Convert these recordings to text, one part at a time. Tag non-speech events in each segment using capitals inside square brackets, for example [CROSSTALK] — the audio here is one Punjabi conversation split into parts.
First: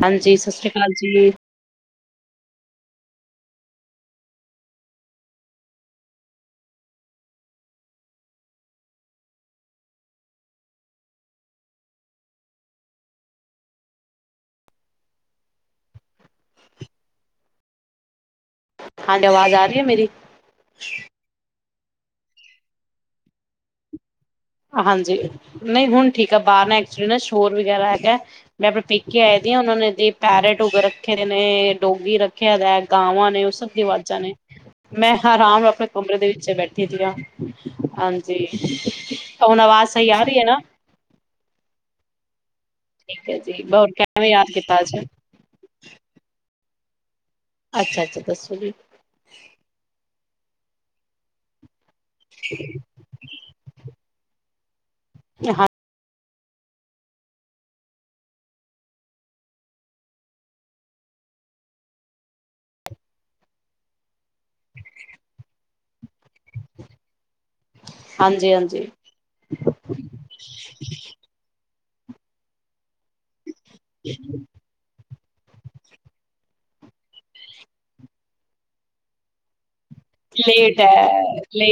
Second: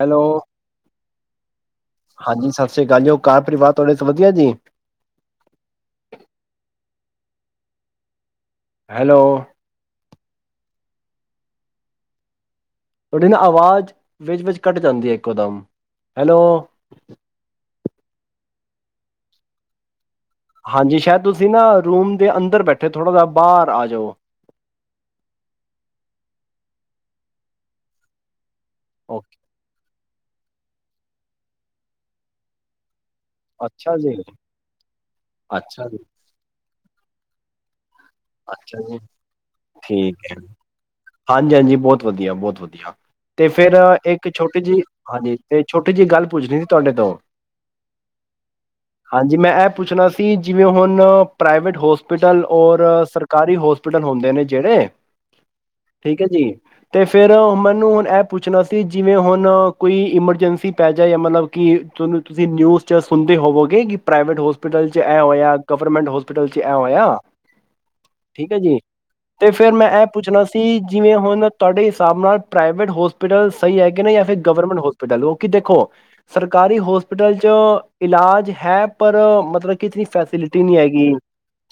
ਹੈਲੋ ਹਾਂਜੀ, ਸਤਿ ਸ੍ਰੀ ਅਕਾਲ ਜੀ। ਹਾਂਜੀ ਸਤਿ ਸ੍ਰੀ ਅਕਾਲ ਜੀ ਘਰ ਪਰਿਵਾਰ ਤੁਹਾਡੇ ਸਭ ਵਧੀਆ ਜੀ। ਹੈਲੋ ਤੁਹਾਡੀ ਨਾ ਆਵਾਜ਼ ਵਿੱਚ ਵਿਚ ਕੱਟ ਜਾਂਦੀ ਹੈ ਇੱਕੋ ਦਮ ਹੈਲੋ ਹਾਂਜੀ ਆਵਾਜ਼ ਆ ਰਹੀ ਹੈ ਮੇਰੀ ਹਾਂਜੀ ਸ਼ਾਇਦ ਤੁਸੀਂ ਨਾ ਰੂਮ ਦੇ ਅੰਦਰ ਬੈਠੇ ਥੋੜ੍ਹਾ ਜਾ ਬਾਹਰ ਆ ਜਾਓ ਹਾਂਜੀ, ਨਹੀਂ ਹੁਣ ਠੀਕ ਆ ਬਾਹਰ ਨਾ ਐਕਚੁਲੀ ਨਾ ਸ਼ੋਰ ਵਗੈਰਾ ਹੈਗਾ। ਮੈਂ ਆਪਣੇ ਪੇਕੇ ਓਕੇ ਆਏ ਦੀ ਆ ਉਹਨਾਂ ਨੇ ਦੀ ਪੈਰਟ [UNINTELLIGIBLE] ਰੱਖੇ ਦੇ ਨੇ ਡੋਗੀ ਰੱਖੇ ਦਾ ਗਾਵਾਂ ਨੇ ਉਹ ਸਭ ਦੀ ਅੱਛਾ ਜੀ ਆਵਾਜ਼ਾਂ ਨੇ ਮੈਂ ਆਰਾਮ ਨਾਲ ਅੱਛਾ ਆਪਣੇ ਜੀ ਕਮਰੇ ਦੇ ਵਿੱਚ ਬੈਠੀ ਸੀ ਉਰਾ [UNINTELLIGIBLE] ਹਾਂਜੀ, ਅੱਛਾ ਜੀ ਹੁਣ ਆਵਾਜ਼ ਸਹੀ ਆ ਠੀਕ ਹੈ ਰਹੀ ਨਾ ਹਾਂਜੀ ਹਾਂਜੀ ਬਹੁਤ ਵਧੀਆ ਬਹੁਤ ਵਧੀਆ। ਠੀਕ ਹੈ ਤੇ ਜੀ ਫੇਰ ਹੋਰ ਕਿਵੇਂ ਇੱਕ ਯਾਦ ਛੋਟੀ ਕੀਤਾ ਜਿਹੀ ਅੱਜ ਹਾਂਜੀ ਤੇ ਛੋਟੀ ਜਿਹੀ ਗੱਲ ਪੁੱਛਣੀ ਸੀ? ਤੁਹਾਡੇ ਤੋਂ ਅੱਛਾ ਅੱਛਾ ਦੱਸੋ ਜੀ ਹਾਂਜੀ, ਮੈਂ ਇਹ ਪੁੱਛਣਾ ਸੀ। ਜਿਵੇਂ ਹੁਣ ਪ੍ਰਾਈਵੇਟ ਹੋਸਟ ਹੌਸਪੀਟਲ ਔਰ ਹੋਸਪਿਟਲ ਹੁੰਦੇ ਨੇ ਜਿਹੜੇ [UNINTELLIGIBLE] ਠੀਕ ਜੀ ਤੇ ਫੇਰ ਮੈਨੂੰ ਹੁਣ ਇਹ ਪੁੱਛਣਾ ਸੀ ਜਿਵੇਂ ਹੁਣ ਕੋਈ ਇਮਰਜੈਂਸੀ ਪੈ ਜਾ ਮਤਲਬ ਕਿ ਤੁੂੰ ਤੁਸੀਂ ਨਿਊਜ਼ ਚ ਸੁਣਦੇ ਹੋਵੋਗੇ ਕਿ ਪ੍ਰਾਈਵੇਟ ਹੋਸਪਿਟਲ 'ਚ ਇਹ ਹੋਇਆ ਗਵਰਮੈਂਟ ਹੋਸਪਿਟਲ 'ਚ ਐਂ ਹੋਇਆ ਠੀਕ ਹਾਂਜੀ ਹੈ ਜੀ ਹਾਂਜੀ ਤੇ ਫੇਰ ਮੈਂ ਇਹ ਪੁੱਛਣਾ ਸੀ ਜਿਵੇਂ ਹੁਣ ਤੁਹਾਡੇ ਹਿਸਾਬ ਨਾਲ ਪ੍ਰਾਈਵੇਟ ਹੋਸਪਿਟਲ ਸਹੀ ਹੈ ਕਿ ਨਹੀਂ ਜਾਂ ਫਿਰ ਗਵਰਮੈਂਟ ਹੋ ਕਿ ਦੇਖੋ ਸਰਕਾਰੀ ਹੋਸਪਿਟਲ ਚ ਇਲਾਜ ਹੈ ਪਰ ਮਤਲਬ ਕਿ ਇਤਨੀ ਫੈਸਿਲਿਟੀ ਨਹੀਂ ਲੇਟ ਹੈ ਹੈਗੀ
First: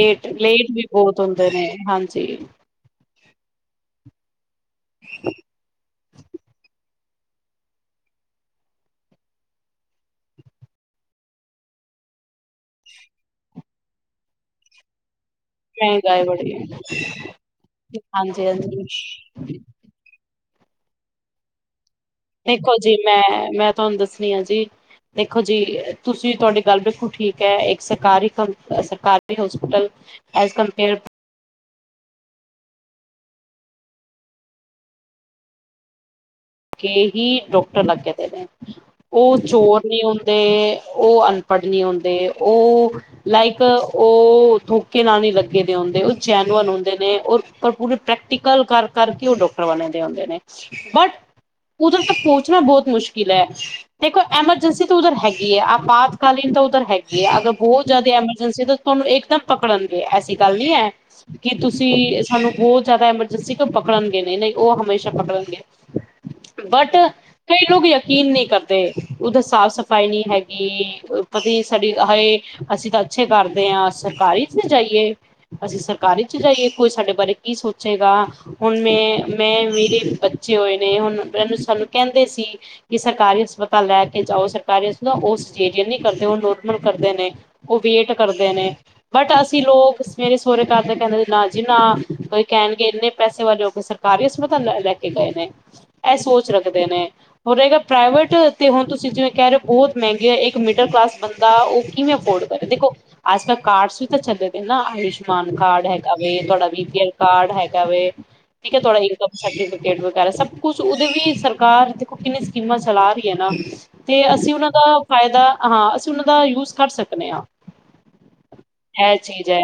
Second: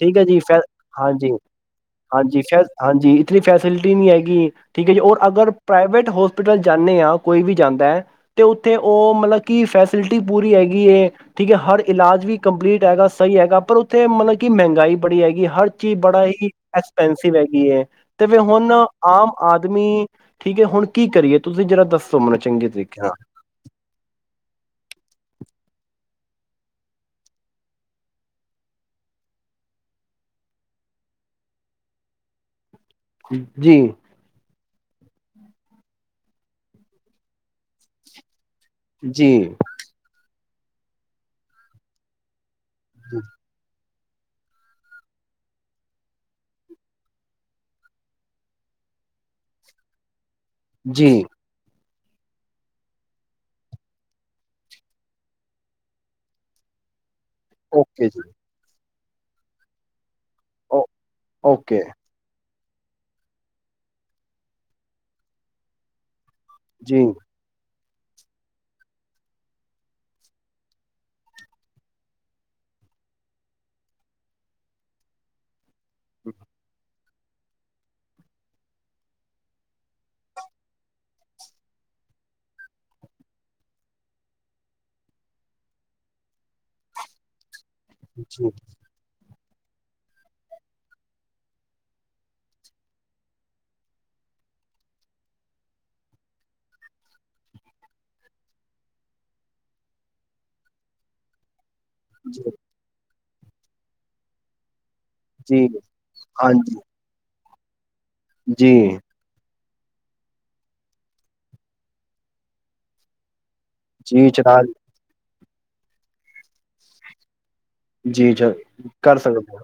ਠੀਕ ਹੈ ਫੈ ਲੇਟ ਵੀ ਜੀ ਬਹੁਤ ਹਾਂਜੀ ਹੁੰਦੇ ਨੇ ਹਾਂਜੀ [UNINTELLIGIBLE] ਜੀ ਇਤਨੀ ਫੈਸਿਲਿਟੀ ਨਹੀਂ ਹੈਗੀ ਠੀਕ ਹੈ ਜੀ ਔਰ ਅਗਰ ਪ੍ਰਾਈਵੇਟ ਹੋਸਪਿਟਲ ਜਾਣੇ ਆ ਕੋਈ ਵੀ ਜਾਂਦਾ ਹੈ ਤੇ ਉੱਥੇ ਉਹ ਮਤਲਬ ਕਿ ਫੈਸਿਲਿਟੀ ਪੂਰੀ ਹੈਗੀ ਏ ਠੀਕ ਹੈ ਹਰ ਇਲਾਜ ਵੀ ਕੰਪਲੀਟ ਹੈਗਾ ਸਹੀ ਹੈਗਾ ਪਰ ਉੱਥੇ ਮਤਲਬ ਕਿ ਮਹਿੰਗਾਈ ਬੜੀ ਹੈਗੀ ਚੀਜ਼ ਮਹਿੰਗਾਈ ਬੜਾ ਹੀ ਬੜੀ ਹੈ ਐਕਸਪੈਂਨਸਿਵ ਹੈਗੀ ਹੈ ਤੇ ਫ਼ਿਰ ਹੁਣ ਹਾਂਜੀ-ਹਾਂਜੀ, ਆਮ ਆਦਮੀ ਠੀਕ ਹੈ ਹੁਣ ਕੀ ਕਰੀਏ ਤੁਸੀਂ ਜਿਹੜਾ ਦੱਸੋ? ਮੈਨੂੰ ਚੰਗੇ ਦੇਖੋ ਜੀ ਤਰੀਕੇ ਮੈਂ ਨਾਲ ਮੈਂ ਤੁਹਾਨੂੰ ਦੱਸਣੀ ਆ ਜੀ ਦੇਖੋ ਜੀ ਤੁਸੀਂ ਤੁਹਾਡੀ ਗੱਲ ਬਿਲਕੁਲ ਠੀਕ ਹੈ ਇੱਕ ਸਰਕਾਰੀ ਕੰ ਸਰਕਾਰੀ ਹੋਸਪੀਟਲ ਐਜ ਕੰਪੇਅਰ ਜੀ ਕੇ ਹੀ ਡਾਕਟਰ ਲੱਗ ਗਿਆ ਨੇ ਜੀ ਉਹ ਚੋਰ ਨਹੀਂ ਹੁੰਦਾ ਤੇ ਉਹ ਅਨਪੜ੍ਹ ਨਹੀਂ ਹੁੰਦੇ ਉਹ ਲਾਈਕ ਉਹ ਧੋਖੇ ਨਾਲ ਨਹੀਂ ਲੱਗੇ ਦੇ ਹੁੰਦੇ ਉਹ ਜੈਨਵਨ ਹੁੰਦੇ ਨੇ ਉਹ ਪਰ ਪੂਰੇ ਪ੍ਰੈਕਟੀਕਲ ਕਰ ਕਰਕੇ ਉਹ ਡਾਕਟਰ ਬਣੇ ਦੇ ਹੁੰਦੇ ਨੇ ਜੀ ਉੱਧਰ ਤਾਂ ਪਹੁੰਚਣਾ ਬਹੁਤ ਮੁਸ਼ਕਿਲ ਹੈ ਦੇਖੋ ਐਮਰਜੈਂਸੀ ਤਾਂ ਉਧਰ ਹੈਗੀ ਹੈ ਆਪਾਤਕਾਲੀਨ ਤਾਂ ਉੱਧਰ ਹੈਗੀ ਇਹ ਅਗਰ ਬਹੁਤ ਓਕੇ ਜ਼ਿਆਦਾ ਜੀ ਐਮਰਜੈਂਸੀ ਤਾਂ ਤੁਹਾਨੂੰ ਇੱਕਦਮ ਪਕੜਨਗੇ ਐਸੀ ਗੱਲ ਨੀ ਓ ਹੈ ਕਿ ਓਕੇ ਤੁਸੀਂ ਸਾਨੂੰ ਬਹੁਤ ਜ਼ਿਆਦਾ ਐਮਰਜੈਂਸੀ ਕਿ ਉਹ ਪਕੜਨਗੇ ਨਹੀਂ ਨਹੀਂ ਉਹ ਹਮੇਸ਼ਾ ਪਕੜਨਗੇ ਬਟ ਜੀ ਕਈ ਲੋਕ ਯਕੀਨ ਨਹੀਂ ਕਰਦੇ ਉੱਧਰ ਸਾਫ਼ ਸਫ਼ਾਈ ਨਹੀਂ ਹੈਗੀ ਪਤਾ ਸਾਡੀ ਹਏ ਅਸੀਂ ਤਾਂ ਅੱਛੇ ਕਰਦੇ ਹਾਂ ਸਰਕਾਰੀ ਚ ਨ ਜਾਈਏ ਅਸੀਂ ਸਰਕਾਰੀ ਚ ਜਾਈਏ ਕੋਈ ਸਾਡੇ ਬਾਰੇ ਕੀ ਸੋਚੇਗਾ ਹੁਣ ਮੈਂ ਮੈਂ ਮੇਰੇ ਬੱਚੇ ਹੋਏ ਨੇ ਹੁਣੂੰ ਸਾਨੂੰ ਕਹਿੰਦੇ ਸੀ ਕੀ ਸਰਕਾਰੀ ਹਸਪਤਾਲ ਲੈ ਕੇ ਜਾਓ ਸਰਕਾਰੀ ਹਸਪਤਾਲ ਉਹ ਸੇਜੇਰੀਅਨ ਨਹੀਂ ਕਰਦੇ ਉਹ ਨੋਰਮਲ ਕਰਦੇ ਨੇ ਉਹ ਵੇਟ ਜੀ ਕਰਦੇ ਨੇ ਬਟ ਅਸੀਂ ਅ ਲੋਕ ਸਵੇਰੇ ਸਹੁਰੇ ਕਰਦੇ ਕਹਿੰਦੇ ਨਾ ਜੀ ਨਾ ਕੋਈ ਕਹਿਣਗੇ ਇੰਨੇ ਪੈਸੇ ਵਾਲੇ ਹੋਈ ਸਰਕਾਰੀ ਹਸਪਤਾਲ ਲੈ ਲੈ ਕੇ ਗਏ ਨੇ ਇਹ ਸੋਚ ਰੱਖਦੇ ਨੇ ਹੋ ਰਹੇਗਾ ਪ੍ਰਾਈਵੇਟ ਤੇ ਹੁਣ ਤੁਸੀ ਜਿਵੇਂ ਕਹਿ ਰਹੇ ਹੋ ਬਹੁਤ ਮਹਿੰਗੇ ਹੈ ਇੱਕ ਮਿਡਲ ਕਲਾਸ ਬੰਦਾ ਕਿਵੇਂ ਅਫੋਰਡ ਜੀ ਕਰ ਦੇਖੋ ਆਜ ਕਲ ਕਾਰਡਸ ਵੀ ਤਾਂ ਚੱਲਦੇ ਨਾ ਆ ਆਯੁਸ਼ਮਾਨ ਜੀ ਕਾਰਡ ਹੈਗਾ ਤੁਹਾਡਾ ਹਾਂਜੀ ਵੀ ਪੀ ਐਲ ਕਾਰਡ ਹੈ ਜਾਵੇ ਜੀ ਠੀਕ ਥੋਡਾ ਇਨਕਮ ਸਰਟੀਫਿਕੇਟ ਕ ਵਗ਼ੈਰਾ ਸਭ ਕੁਛ ਉਹਦੋਂ ਵੀ ਸਰਕਾਰ ਦੇਖੋ ਕਿੰਨੀ ਸਕੀਮਾਂ ਚਲਾ ਰਹੀ ਨਾ ਤੇ ਜੀ ਅਸੀਂ ਚਲਾ ਉਹਨਾਂ ਦਾ ਫਾਇਦਾ ਹਾਂ ਅਸੀਂ ਉਹਨਾਂ ਦਾ ਯੂਜ ਕਰ ਸਕਦੇ ਹਾਂ ਜੀ ਜ ਇਹ ਕਰ ਚੀਜ਼ ਸਕਦੇ ਹੋ ਹੈ।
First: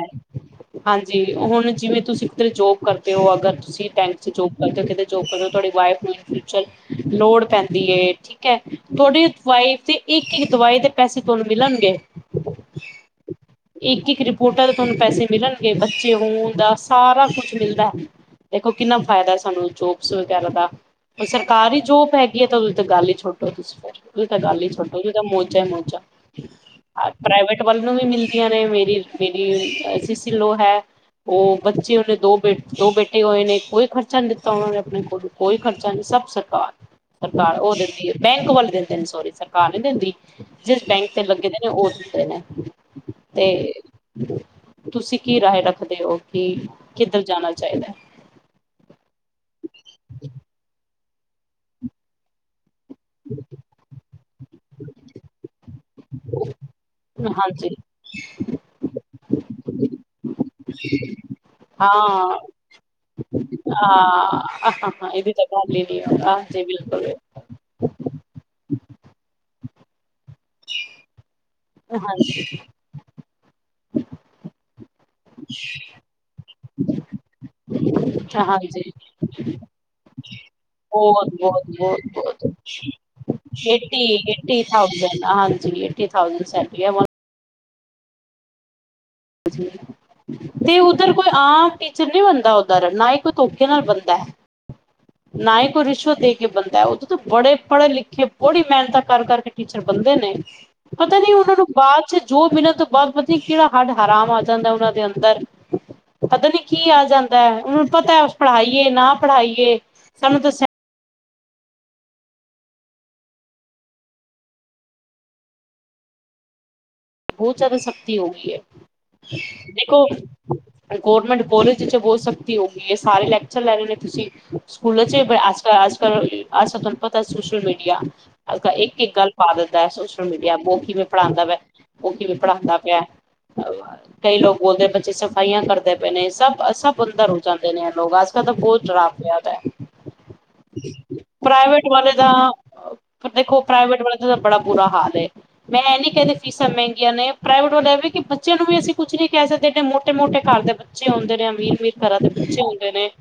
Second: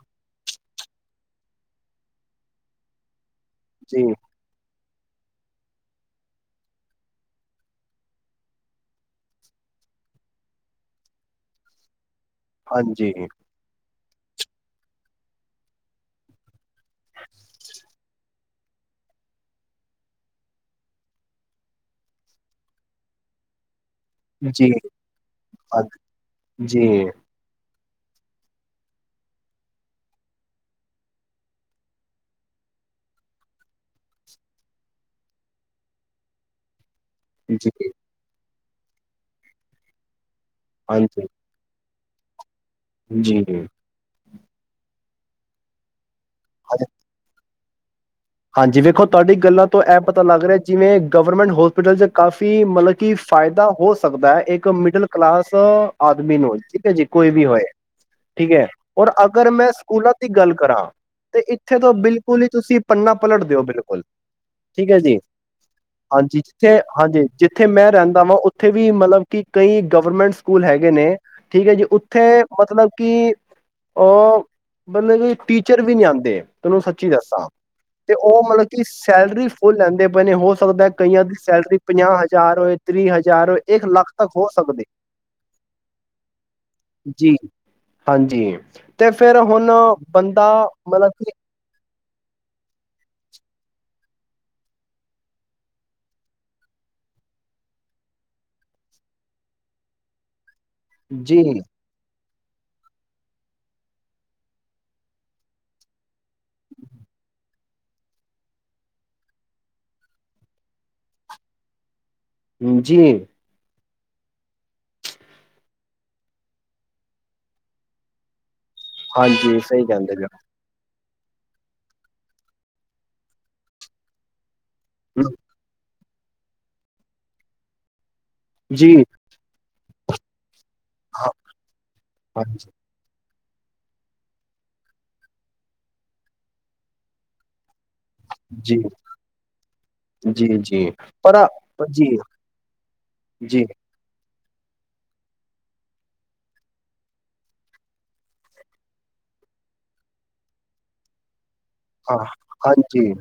ਹਾਂਜੀ ਹੁਣ ਜਿਵੇਂ ਤੁਸੀਂ ਕਿਧਰੇ ਜੋਬ ਕਰਦੇ ਹੋ ਅਗਰ ਤੁਸੀਂ ਜੀ ਕੈਂਟ ਚ ਜੌਬ ਕਰਦੇ ਕਿਤੇ ਜੌਬ ਤਾਂ ਤੁਹਾਡੀ ਵਾਈਫ ਨੂੰ ਲੋੜ ਪੈਂਦੀ ਹੈ ਠੀਕ ਹੈ ਤੁਹਾਡੀ ਵਾਈਫ ਦੀ ਇੱਕ ਇੱਕ ਦਵਾਈ ਦੇ ਪੈਸੇ ਤੁਹਾਨੂੰ ਮਿਲਣਗੇ ਹਾਂਜੀ ਇੱਕ ਇੱਕ ਰਿਪੋਰਟ ਤੁਹਾਨੂੰ ਪੈਸੇ ਮਿਲਣਗੇ ਬੱਚੇ ਹੋਣ ਦਾ ਸਾਰਾ ਕੁਛ ਮਿਲਦਾ ਦੇਖੋ ਕਿੰਨਾ ਫਾਇਦਾ ਸਾਨੂੰ ਜੋਬਸ ਵਗੈਰਾ ਦਾ ਉਹ ਸਰਕਾਰੀ ਜੋਬ ਹੈਗੀ ਹੈ ਤਾਂ ਉਹਦੇ ਤਾਂ ਗੱਲ ਹੀ ਛੋਟੋ ਤੁਸੀਂ ਫਿਰ ਤਾਂ ਗੱਲ ਹੀ ਜੀ ਛੋਟੀ ਜਿਹੀ ਮੋਜਾ ਹੀ ਹਾਂਜੀ ਮੋਜਾ ਜੀ ਪ੍ਰਵੇਟ ਵੱਲ ਨੂੰ ਵੀ ਮਿਲਦੀਆਂ ਨੇ ਮੇਰੀ ਮੇਰੀ ਸਿਸੀ ਲੋ ਹੈ ਉਹ ਬੱਚੇ ਉਹਨੇ ਦੋ ਬ ਦੋ ਬੈਠੇ ਹੋਏ ਨੇ ਕੋਈ ਖਰਚਾ ਨੀ ਦਿੱਤਾ ਉਹਨਾਂ ਨੇ ਆਪਣੇ ਕੋਲ ਕੋਈ ਖ਼ਰਚਾ ਨਹੀਂ, ਸਭ ਸਰਕਾਰ। ਸਰਕਾਰ ਜੀ ਉਹ ਦਿੰਦੀ ਹੈ, ਬੈਂਕ ਵੱਲ ਦਿੰਦੇ ਸੋਰੀ, ਸਰਕਾਰ ਨੇ ਦਿੰਦੀ। ਜਿਸ ਬੈਂਕ ਤੇ ਹਾਂਜੀ ਲੱਗੇ ਦੇ ਨੇ, ਉਸ ਦੇਣੇ [INAUDIBLE] ਜੀ। ਤੁਸੀਂ ਕੀ ਰਾਏ ਰੱਖਦੇ ਹੋ? ਕੀ ਕਿੱਧਰ ਜਾਣਾ ਚਾਹੀਦਾ। ਹਾਂਜੀ, ਵੇਖੋ ਤੁਹਾਡੀ ਗੱਲਾਂ ਤੋਂ ਐ ਪਤਾ ਲੱਗ ਰਿਹਾ, ਜਿਵੇਂ। ਗਵਰਮੈਂਟ ਹੋਸਪਿਟਲ 'ਚ ਕਾਫੀ ਮਤਲਬ। ਕੀ ਫਾਇਦਾ, ਹੋ ਸਕਦਾ ਹੈ‌। ਇੱਕ ਮਿਡਲ ਕਲਾਸ, ਆਦਮੀ ਨੂੰ। ਠੀਕ ਆ ਜੀ, ਕੋਈ ਵੀ ਹੋਏ, ਹਾਂਜੀ ਠੀਕ ਹੈ। ਔਰ ਅਗਰ ਮੈਂ, ਸਕੂਲਾਂ ਦੀ ਗੱਲ ਕਰਾਂ। ਤੇ ਇੱਥੇ ਤੋਂ ਹਾਂ ਬਿਲਕੁਲ ਹੀ ਤੁਸੀਂ। ਪਲਟ ਦਿਓ ਬਿਲਕੁਲ, ਹਾਂ ਠੀਕ ਹੈ ਹਾਂ ਜੀ, ਇਹਦੀ ਤਾਂ ਗੱਲ ਹੀ ਨੀ ਹਾਂਜੀ, ਜਿੱਥੇ ਬਿਲਕੁਲ ਹਾਂਜੀ, ਜਿੱਥੇ ਮੈਂ ਰਹਿੰਦਾ ਵਾਂ। ਉੱਥੇ ਵੀ ਮਤਲਬ ਕਿ, ਕਈ ਗਵਰਮੈਂਟ ਸਕੂਲ ਹੈਗੇ ਨੇ। ਠੀਕ ਹੈ ਜੀ, ਉੱਥੇ ਹਾਂਜੀ ਮਤਲਬ ਕਿ ਉਹ ਮਤਲਬ ਕੀ, ਟੀਚਰ ਵੀ ਨਹੀਂ ਆਂਦੇ। ਤੈਨੂੰ ਸੱਚੀ ਦੱਸਾਂ। ਤੇ ਉਹ ਮਤਲਬ ਕਿ, ਹਾਂਜੀ ਸੈਲਰੀ ਫੁੱਲ ਲੈਂਦੇ ਪਏ ਨੇ, ਹੋ ਸਕਦਾ ਕਈਆਂ ਬਹੁਤ ਦੀ ਬਹੁਤ ਸੈਲਰੀ ਬਹੁਤ ਪੰਜਾਹ ਬਹੁਤ ਹਜ਼ਾਰ ਹੋਏ, ਤੀਹ ਹਜ਼ਾਰ ਹੋਏ, ਇੱਕ ਏਟੀ ਲੱਖ ਤੱਕ ਹੋ ਏਟੀ ਸਕਦੀ ਥਾਊਜੈਂਡ ਹਾਂਜੀ ਏਟੀ ਥਾਊਜੈਂਡ ਸੈਲਰੀ ਹੈ ਜੀ‌। ਹਾਂਜੀ। ਬੰਦਾ ਤੇ ਮਤਲਬ ਉੱਧਰ ਕੋਈ, ਕਿ ਆਮ‌ ਟੀਚਰ ਨਹੀਂ ਬਣਦਾ। ਦਾ ਉਦਾਹਰਨ, ਨਾ ਹੀ ਕੋਈ ਧੋਖੇ ਨਾਲ ਬਣਦਾ, ਨਾ ਹੀ ਕੋਈ ਰਿਸ਼ਵਤ ਦੇ ਕੇ ਬਣਦਾ, ਉੱਥੇ ਤਾਂ ਬੜੇ ਪੜ੍ਹੇ- ਲਿਖੇ ਬੜੀ ਮਿਹਨਤਾਂ ਕਰ ਕਰਕੇ ਟੀਚਰ ਬਣਦੇ ਨੇ। ਪਤਾ ਨੀ, ਜੀ ਉਹਨਾਂ ਨੂੰ ਬਾਅਦ'ਚ [UNINTELLIGIBLE] ਹੱਡ ਆਰਾਮ ਆ ਜਾਂਦਾ ਉਹਨਾਂ ਦੇ ਅੰਦਰ ਮ, ਪਤਾ ਨੀ ਕੀ ਆ ਜਾਂਦਾ, ਉਹਨਾਂ ਨੂੰ ਪਤਾ ਪੜ੍ਹਾਈਏ ਨਾ ਪੜ੍ਹਾਈਏ ਸਾਨੂੰ [INAUDIBLE] ਹਾਂਜੀ। ਬਹੁਤ ਜ਼ਿਆਦਾ ਸਖ਼ਤੀ ਹੋ ਗਈ ਹੈ। ਹਾਂਜੀ, ਸਹੀ ਦੇਖੋ ਕਹਿੰਦੇ ਪਏ ਓ। ਗੌਰਮੈਂਟ ਕਾਲਜ ਚ ਬਹੁਤ ਸਖਤੀ ਹੋ ਗਈ ਹੈ ਸਾਰੇ ਲੈਕਚਰ ਲੈ ਰਹੇ ਨੇ ਤੁਸੀਂ ਸਕੂਲਾਂ ਚ ਹੋ ਆਸ-ਪਾਸ [UNINTELLIGIBLE] ਅੱਜ ਕੱਲ ਤੁਹਾਨੂੰ ਪਤਾ ਸੋਸ਼ਲ ਮੀਡੀਆ ਇੱਕ ਜੀ ਇੱਕ ਗੱਲ ਪਾ ਦਿੰਦਾ ਹੈ ਸ ਮੀਡੀਆ ਆਪੋ [UNINTELLIGIBLE] ਕਿਵੇਂ ਹਾਂ ਪੜ੍ਹਾਂਦਾ ਵੇ ਉਹ ਕਿਵੇਂ ਹਾਂਜੀ ਪੜ੍ਹਾਂਦਾ ਪਿਆ ਕਈ ਲੋਕ ਬੋਲਦੇ ਬੱਚੇ ਸਫ਼ਾਈਆਂ ਕਰਦੇ ਪਏ ਨੇ ਸਭ ਸਭ ਅੰਦਰ ਹੋ ਜਾਂਦਾ ਲੋਕ ਅੱਜ ਕੱਲ ਤਾਂ ਜੀ ਬਹੁਤ [UNINTELLIGIBLE] ਚ ਹੈ ਜੀ ਜੀ ਪਰ ਪ੍ਰਾਈਵੇਟ ਵਾਲੇ ਜੀ ਦਾ ਦੇਖੋ ਜੀ, ਪ੍ਰਾਈਵੇਟ ਵਾਲੇ [UNINTELLIGIBLE] ਦਾ ਬੜਾ ਬੁਰਾ ਹਾਲ ਹੈ ਮੈਂ ਇਹ ਨੀ ਕਹਿੰਦੀ ਫੀਸਾਂ ਮਹਿੰਗੀਆਂ ਨੇ ਪ੍ਰਾਈਵੇਟ ਵਾਲੇ ਵੇ ਕਿ ਬੱਚਿਆਂ ਨੂੰ ਵੀ ਅਸੀਂ ਕੁਛ ਨ ਨਹੀਂ ਕਹਿ ਸਕਦੇ ਮੋਟੇ ਮੋਟੇ ਘਰ ਦੇ ਬੱਚੇ ਆਉਂਦੇ ਨੇ ਵੀਕ ਵੀਕ ਹਾਂ, ਘਰਾਂ ਦੇ ਬੱਚੇ ਹੁੰਦੇ ਨੇ ਹਾਂਜੀ,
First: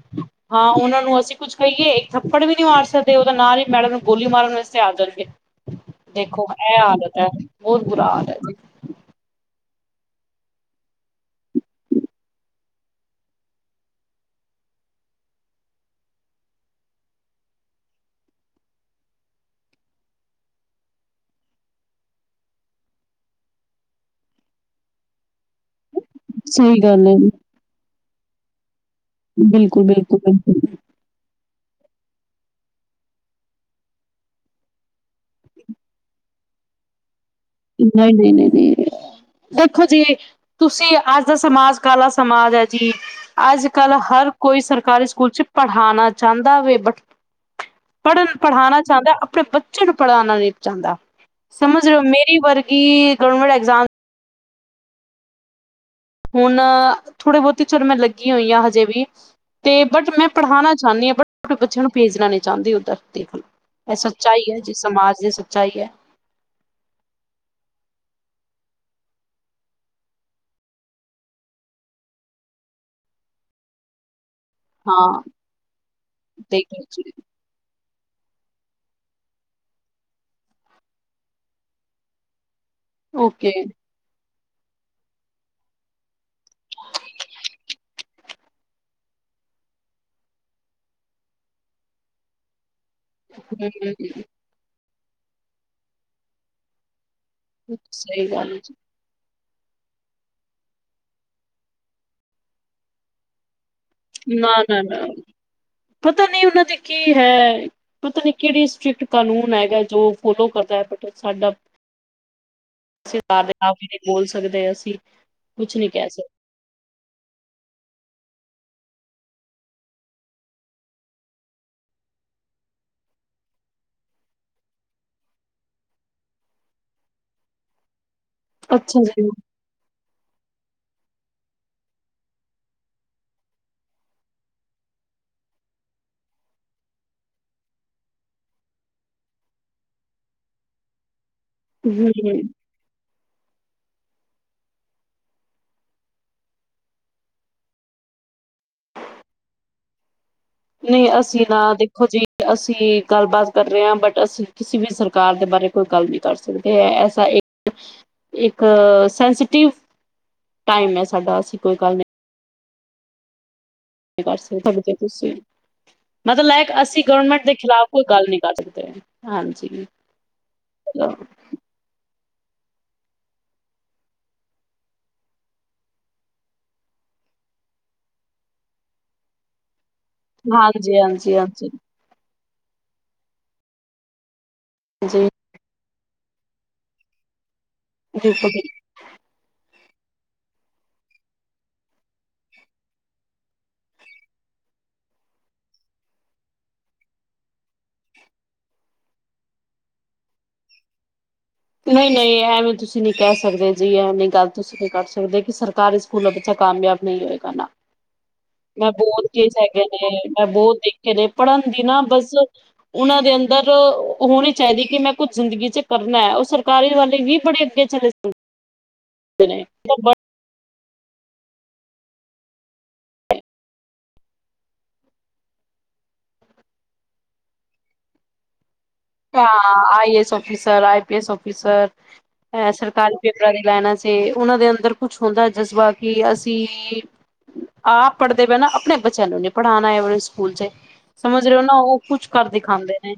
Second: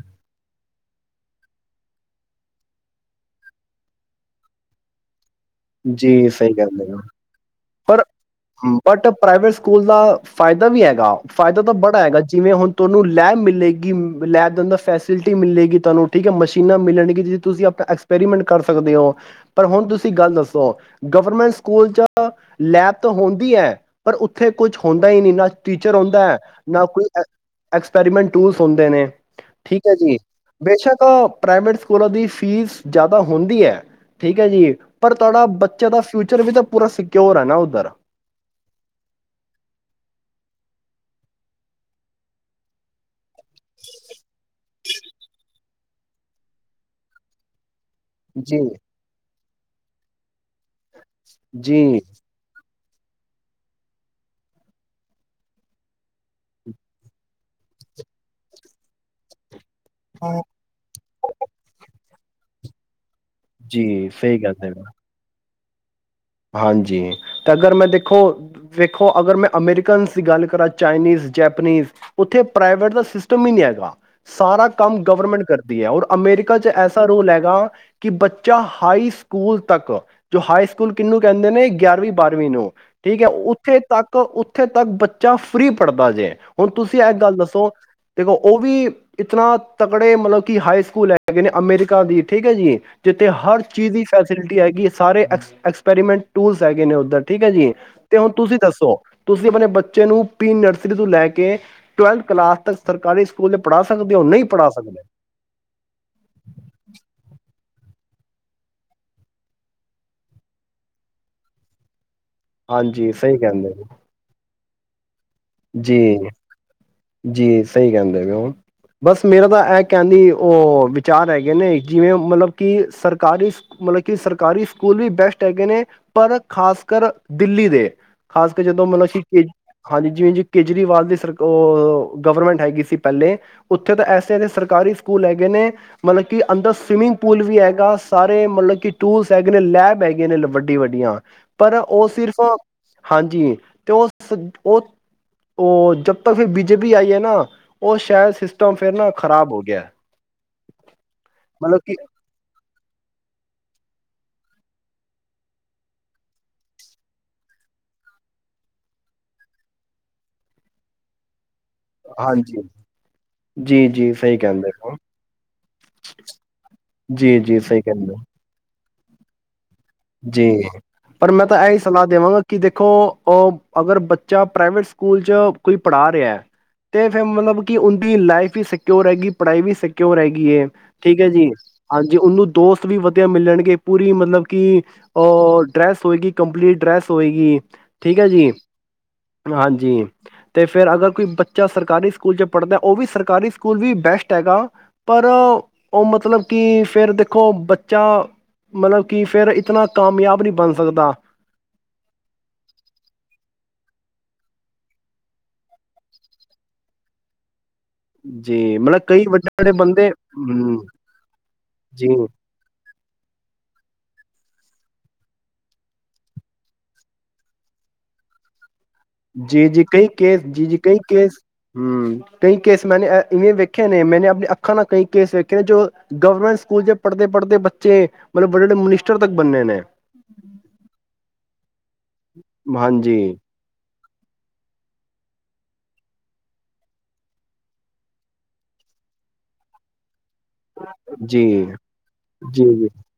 ਹਾਂ ਉਹਨਾਂ ਨੂੰ ਅਸੀਂ ਕੁੱਝ ਕਹੀਏ ਇੱਕ ਥੱਪੜ ਵੀ ਨਹੀਂ ਮਾਰ ਸਕਦੇ ਉਹ ਤੇ ਨਾਲ ਹੀ ਮੈਡਮ ਨੂੰ ਗੋਲੀ ਮਾਰਨ ਵਾਸਤੇ ਆ ਜਾਣਗੇ ਜੀ ਦੇਖੋ ਸਹੀ ਇਹ ਕਹਿੰਦੇ ਹੋ, ਆਦਤ ਹੈ। ਪਰ ਬੁਰਾ ਹਾਲ ਹੈ ਜੀ। ਬਟ ਪ੍ਰਾਈਵੇਟ ਸਕੂਲ ਸਕੂਲ ਦਾ ਫਾਇਦਾ ਵੀ ਹੈਗਾ ਫਾਇਦਾ ਤਾਂ ਬੜਾ ਹੈਗਾ ਜਿਵੇਂ ਹੁਣ ਤੁਹਾਨੂੰ ਲੈਬ ਮਿਲੇਗੀ ਲੈਬ ਦੇ ਅੰਦਰ ਫੈਸਿਲਿਟੀ ਮਿਲੇਗੀ ਤੁਹਾਨੂੰ ਠੀਕ ਹੈ ਮਸ਼ੀਨਾਂ ਮਿਲਣਗਿਆ ਜਿਵੇਂ ਤੁਸੀਂ ਆਪਣਾ ਐਕਸਪੈਰੀਮੈਂਟ ਕਰ ਸਕਦੇ ਹੋ ਪਰ ਹੁਣ ਤੁਸੀਂ ਗੱਲ ਦੱਸੋ ਸ ਗਵਰਮੈਂਟ ਸਕੂਲ ਚ ਲੈਬ ਤਾਂ ਹੁੰਦੀ ਹੈ ਪਰ ਉੱਥੇ ਕੁਛ ਹੁੰਦਾ ਹੀ ਨਹੀਂ ਨਾ ਟੀਚਰ ਹੁੰਦਾ ਹੈ ਸਹੀ ਨਾ ਕੋਈ ਗੱਲ ਹੈ ਐਕਪੈਰੀਮੈਂਟ ਟੂਲਸ ਹੁੰਦੇ ਨੇ ਠੀਕ ਹੈ ਜੀ ਬਿਲਕੁਲ-ਬਿਲਕੁਲ-ਬਿਲਕੁਲ ਬੇਸ਼ੱਕ ਪ੍ਰਾਈਵੇਟ ਸਕੂਲਾਂ ਦੀ ਫੀਸ ਜ਼ਿਆਦਾ ਹੁੰਦੀ ਹੈ ਠੀਕ ਹੈ ਜੀ ਪਰ ਤੁਹਾਡੇ ਬੱਚੇ ਦਾ ਫਿਊਚਰ ਵੀ ਤਾਂ ਪੂਰਾ ਸਿੱ ਨਹੀਂ ਨਹੀਂ ਨਹੀਂ ਨਹੀਂ ਦੇਖੋ ਜੀ ਤੁਸੀਂ ਅੱਜ ਦਾ ਸਮਾਜ ਕਾਲਾ ਸਮਾਜ ਹੈ ਜੀ ਅੱਜ ਕੱਲ ਹਰ ਕੋਈ ਸਰਕਾਰੀ ਸਕੂਲ ਚ ਪੜ੍ਹਾਣਾ ਚਾਹੁੰਦਾ ਵ ਬਟ ਪੜ੍ਹਨ ਜੀ ਪੜ੍ਹਾਣਾ ਚਾਹੁੰਦਾ ਆਪਣੇ ਬੱਚੇ ਚਿੜਪੜਾਉ ਨ ਜਾਂਦਾ [UNINTELLIGIBLE] ਜੀ ਸਮਝ ਰਹੇ ਮੇਰੇ ਵਰ ਕੀ ਗਵਰਮੈਂਟ ਐਗਜ਼ਾਮ [UNINTELLIGIBLE] ਹੁਣ ਥੋੜ੍ਹੇ ਬਹੁਤੀ ਚਲੋ ਮੈਂ ਲੱਗੀ ਹੋਈ ਹਾਂ ਹਜੇ ਵੀ ਤੇ ਬਟ ਮੈਂ ਪੜ੍ਹਾਣਾ ਚਾਹੁੰਦੀ ਹਾਂ ਬਟ ਬੱਚਿਆਂ ਨੂੰ ਭੇਜਣਾ ਨਹੀ ਚਾਹੁੰਦੀ ਦੇਖ ਲਓ ਜੀ ਇਹ ਸਹੀ ਸੱਚਾਈ ਗੱਲ ਹੈ ਜੀ ਸਮਾਜ ਦੇ ਚਾਹੀਏ [UNINTELLIGIBLE] ਹਾਂਜੀ ਤੇ ਅਗਰ ਮੈਂ ਦੇਖੋ ਦੇੇਖੋ ਅਗਰ ਮੈਂ ਅਮੇਰੀਕਨਸ ਦੀ ਗੱਲ ਕਰਾਂ ਚਾਈਨੀਜ਼ ਜੈਪਨੀਜ਼ ਉੱਥੇ ਪ੍ਰਾਈਵੇਟ ਦਾ ਸਿਸਟਮ ਹੀ ਨਹੀਂ ਹੈਗਾ ਸਾਰਾ ਕੰਮ ਹਾਂ ਗਵਰਮੈਂਟ ਕਰਦੀ ਹੈ ਔਰ ਅਮੈਰੀਕਾ ਚ ਦੇਖ ਲਓ ਐਸਾ ਜੀ। ਰੁਲ ਹੈਗਾ ਕੀ ਬੱਚਾ ਹਾਈ ਸਕੂਲ ਤੱਕ ਜੋ ਹਾਈ ਸਕੂਲ ਕਿੰਨੂੰ ਕਹਿੰਦੇ ਨੇ ਗਿਆਰਵੀਂ ਬਾਰ੍ਹਵੀਂ ਨੂੰ ਠੀਕ ਹੈ ਓਕੇ ਉੱਥੇ ਤੱਕ ਉੱਥੇ ਤੱਕ ਬੱਚਾ ਫਰੀ ਪੜ੍ਹਦਾ ਜੇ ਹੁਣ ਤੁਸੀਂ ਇਹ ਗੱਲ ਦੱਸੋ ਦੇਖੋ ਉਹ ਵੀ ਇਤਨਾ ਤਕੜੇ ਮਤਲਬ ਕਿ ਹਾਈ ਸਕੂਲ ਹੈਗੇ ਨੇ ਅਮਰੀਕਾ ਦੀ ਠੀਕ ਹੈ ਜੀ। ਜਿੱਥੇ ਹਰ ਚੀਜ਼ ਦੀ ਹੂੰ ਫੈਸਿਲਿਟੀ ਹੈਗੀ। ਸਾਰੇ ਐਕ ਐਕਸ ਐਕਪੈਰੀਮੈਂਟੂਲਸ ਹੈਗੇ ਨੇ ਉੱਧਰ ਠੀਕ ਹੈ ਜੀ ਤੇ ਸਹੀ ਹੁਣ ਗੱਲ ਤੁਸੀਂ ਹੈ ਦੱਸੋ ਤੁਸੀਂ ਆਪਣੇ ਬੱਚੇ ਨੂੰ ਪੀ ਨਰਸਰੀ ਤੋਂ ਲੈ ਕੇ ਟਵੈਲਥ ਕਲਾਸ ਤੱਕ ਸਰਕਾਰੀ ਸਕੂਲ ਦੇ ਪੜ੍ਹਾ ਸਕਦੇ ਹੋ ਨਹੀਂ ਨਾ ਪੜ੍ਹਾ ਨਾ ਸਕਦੇ ਨਾ ਪਤਾ ਨਹੀਂ ਉਹਨਾਂ ਦੀ ਕੀ ਹੈ। ਪਤਾ ਨੀ ਕਿਹੜੀ ਸਟ੍ਰਿਕਟ ਕਾਨੂੰਨ ਹੈਗਾ ਜੋ ਫੋਲੋ ਕਰਦਾ ਹੈ ਬਟ ਸਾਡਾ ਹਾਂਜੀ ਅਸੀਂ ਸਹੀ ਦੇ ਕਹਿੰਦੇ ਆਪ ਹੋ। ਵੀ ਨਹੀਂ ਬੋਲ ਸਕਦੇ ਹਾ। ਸੀ। ਜੀ ਜੀ ਸਹੀ ਕਹਿੰਦੇ ਪਏ ਹੋ ਬਸ ਮੇਰਾ ਤਾਂ ਇਹ ਕਹਿੰਦੀ ਉਹ ਵਿਚਾਰ ਹੈਗੇ ਨੇ ਜਿਵੇਂ ਮਤਲਬ ਕਿ ਸਰਕਾਰੀ ਮਤਲਬ ਕਿ ਸਰਕਾਰੀ ਸਕੂਲ ਵੀ ਬੈਸਟ ਹੈਗੇ ਨੇ ਪਰ ਖ਼ਾਸ ਕਰ ਦਿੱਲੀ ਦੇ। ਖਾਸ ਕੇ ਜਦੋਂ ਅੱਛਾ ਮਤਲਬ ਜੀ। ਕਿ ਹਾਂਜੀ ਜਿਵੇਂ ਦੀ ਸਰ ਗਵਰਮੈਂਟ ਹੈਗੀ ਸੀ ਪਹਿਲੇ ਉੱਥੇ ਤਾਂ ਐਸੇ ਐਸੇ ਸਰਕਾਰੀ ਸਕੂਲ ਹੈਗੇ ਨੇ ਮਤਲਬ ਕਿ ਅੰਦਰ ਸਵੀਮਿੰਗ ਪੂਲ ਵੀ ਹੈਗਾ ਸਾਰੇ ਮਤਲਬ ਕਿ ਟੂਲਸ ਹੈਗੇ ਨੇ ਲੈਬ ਹੈਗੇ ਨੇ ਵੱਡੀ ਵੱਡੀਆਂ। ਪਰ ਉਹ ਸਿਰਫ ਹੂੰ ਹਾਂਜੀ ਤੇ ਉਸ ਉਹ ਉਹ ਜਦ ਤੱਕ ਫਿਰ ਬੀਜੇਪੀ ਆਈ ਹੈ ਨਾ ਉਹ ਸ਼ਾਇਦ ਸਿਸਟਮ ਫੇਰ ਨਾ ਖ਼ਰਾਬ ਹੋ ਗਿਆ। ਨਹੀਂ ਅਸੀਂ ਤਾਂ ਦੇਖੋ ਜੀ ਅਸੀਂ ਗੱਲਬਾਤ ਕਰ ਰਹੇ ਹਾਂ ਬਟ ਅਸੀਂ ਕਿਸੇ ਵੀ ਸਰਕਾਰ ਦੇ ਬਾਰੇ ਕੋਈ ਗੱਲ ਨਹੀਂ ਕਰ ਸਕਦੇ ਹੈ ਐਸਾ ਇੱਕ ਸੈਂਸਟਿਵ ਟਾਈਮ ਹੈ ਸਾਡਾ ਅਸੀਂ ਕੋਈ ਗੱਲ ਹਾਂਜੀ। ਜੀ ਜੀ ਕਰ ਸਹੀ ਕਹਿੰਦੇ ਸਕਦੇ ਹੋ ਤੁਸੀਂ ਮਤਲਬ ਕੇ ਅਸੀਂ ਜੀ ਗਵਰਮੈਂਟ ਦੇ ਜੀ ਸਹੀ ਖਿਲਾਫ਼ ਕੋਈ ਕਹਿੰਦੇ ਹੋ ਗੱਲ ਨਹੀਂ ਕਰ ਸਕਦੇ। ਹਾਂਜੀ ਜੀ ਪਰ ਮੈਂ ਤਾਂ ਇਹੀ ਸਲਾਹ ਦੇਵਾਂਗਾ ਕਿ ਦੇਖੋ ਅਗਰ ਬੱਚਾ ਪ੍ਰਾਈਵੇਟ ਸਕੂਲ 'ਚ ਕੋਈ ਪੜ੍ਹਾ ਰਿਹਾ ਹੈ ਤਾਂ ਫਿਰ ਮਤਲਬ ਕਿ ਉਹਦੀ ਲਾਈਫ ਵੀ ਸਿਕਿਓਰ ਹੈਗੀ ਪੜ੍ਹਾਈ ਵੀ ਸਿਕਿਓਰ ਹੈ ਗਈ ਏ ਹਾਂਜੀ, ਠੀਕ ਹੈ ਹਾਂਜੀ, ਜੀ ਹਾਂਜੀ, ਹਾਂਜੀ ਉਹਨੂੰ ਦੋਸਤ ਵੀ ਵਧੀਆ ਮਿਲਣਗੇ ਪੂਰੀ ਮਤਲਬ ਕਿ ਹਾਂਜੀ ਉਹ ਡਰੈਸ ਹੋਏਗੀ ਕੰਪਲੀਟ ਡਰੈੱਸ ਹੋਵੇਗੀ। ਠੀਕ ਹੈ ਜੀ ਬਿਲਕੁਲ ਹਾਂਜੀ। ਜੀ ਤੇ ਫੇਰ ਅਗਰ ਕੋਈ ਬੱਚਾ ਸਰਕਾਰੀ ਸਕੂਲ 'ਚ ਪੜ੍ਹਦਾ ਉਹ ਵੀ ਸਰਕਾਰੀ ਸਕੂਲ ਵੀ ਬੈਸਟ ਹੈਗਾ ਪਰ ਉਹ ਮਤਲਬ ਕਿ ਫੇਰ ਦੇਖੋ ਬੱਚਾ ਮਤਲਬ ਕਿ ਫੇਰ ਇਤਨਾ ਕਾਮਯਾਬ ਨਹੀਂ ਬਣ ਸਕਦਾ। ਨਹੀਂ ਨਹੀਂ ਐਵੇਂ ਤੁਸੀਂ ਨਹੀਂ ਕਹਿ ਸਕਦੇ ਜੀ ਐਵੇ ਗੱਲ ਤੁਸੀਂ ਨਹੀਂ ਕਰ ਸਕਦੇ ਕਿ ਸਰਕਾਰੀ ਸਕੂਲ ਦਾ ਬੱਚਾ ਕਾਮਯਾਬ ਨਹੀਂ ਹੋਏਗਾ ਨਾ। ਜੀ ਮੈਂ ਮਤਲਬ ਬਹੁਤ ਕਈ ਵੱਡੇ ਕੇਸ‌ ਵੱਡੇ ਹੈਗੇ ਨੇ ਬੰਦੇ ਮੈਂ ਬਹੁਤ ਹੂੰ ਦੇਖੇ ਨੇ ਪੜ੍ਹਨ ਦੀ ਨਾ ਜੀ ਬਸ ਉਹਨਾਂ ਦੇ ਅੰਦਰ ਹੋਣੀ ਚਾਹੀਦੀ ਕਿ ਮੈਂ ਕੁਝ ਜ਼ਿੰਦਗੀ ਚ ਕਰਨਾ। ਸਰਕਾਰੀ ਵਾਲੇ ਵੀ ਬੜੀ ਅੱਗੇ ਚਲੇ ਸਨ ਜੀ ਜੀ ਕਈ ਕੇਸ ਜੀ ਜੀ ਕਈ ਕੇਸ ਹਮ ਕਈ ਕੇਸ ਮੈਂਨੇਵੇਂ ਵੇਖੇ ਨੇ ਮੈਨੇ ਆਪਣੇ ਅੱਖਾਂ ਨਾਲ ਕਈ ਕੇਸ ਵੇਖੇ ਨੇ ਜੋ ਗਵਰਮੈਂਟ ਸਕੂਲ ਚ ਪੜ੍ਹਦੇ-ਪੜ੍ਹਦੇ ਬੱਚੇ ਮਤਲਬ ਵੱਡੇ- ਵੱਡੇ ਮਨੀਸ ਹਾਂ I P S officer I P S officer ਸਰਕਾਰੀ ਹਾਂਜੀ ਪੇਪਰਾਂ ਦੀ ਲੈਣਾ ਚ ਤੇ ਉਹਨਾਂ ਦੇ ਅੰਦਰ ਕੁਛ ਹੁੰਦਾ ਜਜ਼ਬਾ ਕਿ ਅਸੀਂ ਆਪ ਪੜ੍ਹਦੇ ਪਏ ਨਾ ਆਪਣੇ ਬੱਚਿਆਂ ਨੂੰ ਨਹੀਂੀ ਪੜ੍ਹਾਉਣਾ ਐ ਵਾਲੇ ਸਕੂ ਸਕੂਲ ਚ ਜੀ ਸਮਝ ਰਹੇ ਹੋ ਨਾ ਉਹ ਕੁਛ ਕਰ ਜੀ ਜੀ ਦਿਖਾਂਦੇ ਨੇ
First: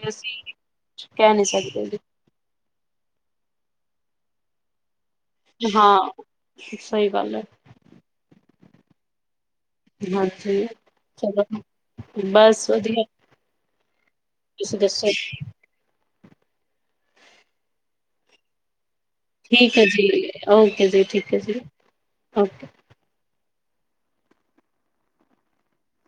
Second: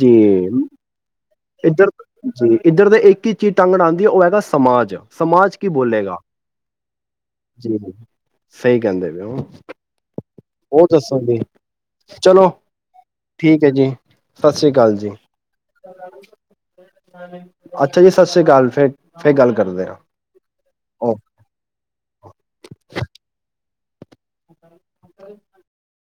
ਜੀ ਅਸੀਂ ਕਹਿ ਨਹੀਂ ਇੱਧਰ ਸਕਦੇ ਜੀ ਇੱਧਰ ਤਾਂ ਇੱਕ ਹੀ ਚੀਜ਼ ਟੰਗ ਅੜਾਂਦੀ ਉਹ ਹੈਗਾ ਸਮਾਜ ਸਮਾਜ ਕੀ ਬੋਲੇਗਾ ਹਾਂ ਸਹੀ ਗੱਲ ਹੈ ਹੂੰ ਸਹੀ ਕਹਿੰਦੇ ਪਏ ਓ ਹਾਂਜੀ ਚਲੋ, ਚਲੋ ਬਸ ਵਧੀਆ ਠੀਕ ਹੈ ਜੀ ਸਤਿ ਸ੍ਰੀ ਤੁਸੀਂ ਅਕਾਲ ਦੱਸੋ ਜੀ। ਅੱਛਾ ਜੀ ਸਤਿ ਸ੍ਰੀ ਅਕਾਲ ਫੇਰ ਠੀਕ ਹੈ, ਜੀ ਓਕੇ ਜੀ ਓ ਠੀਕ ਹੈ, ਜੀ ਓਕੇ [INAUDIBLE]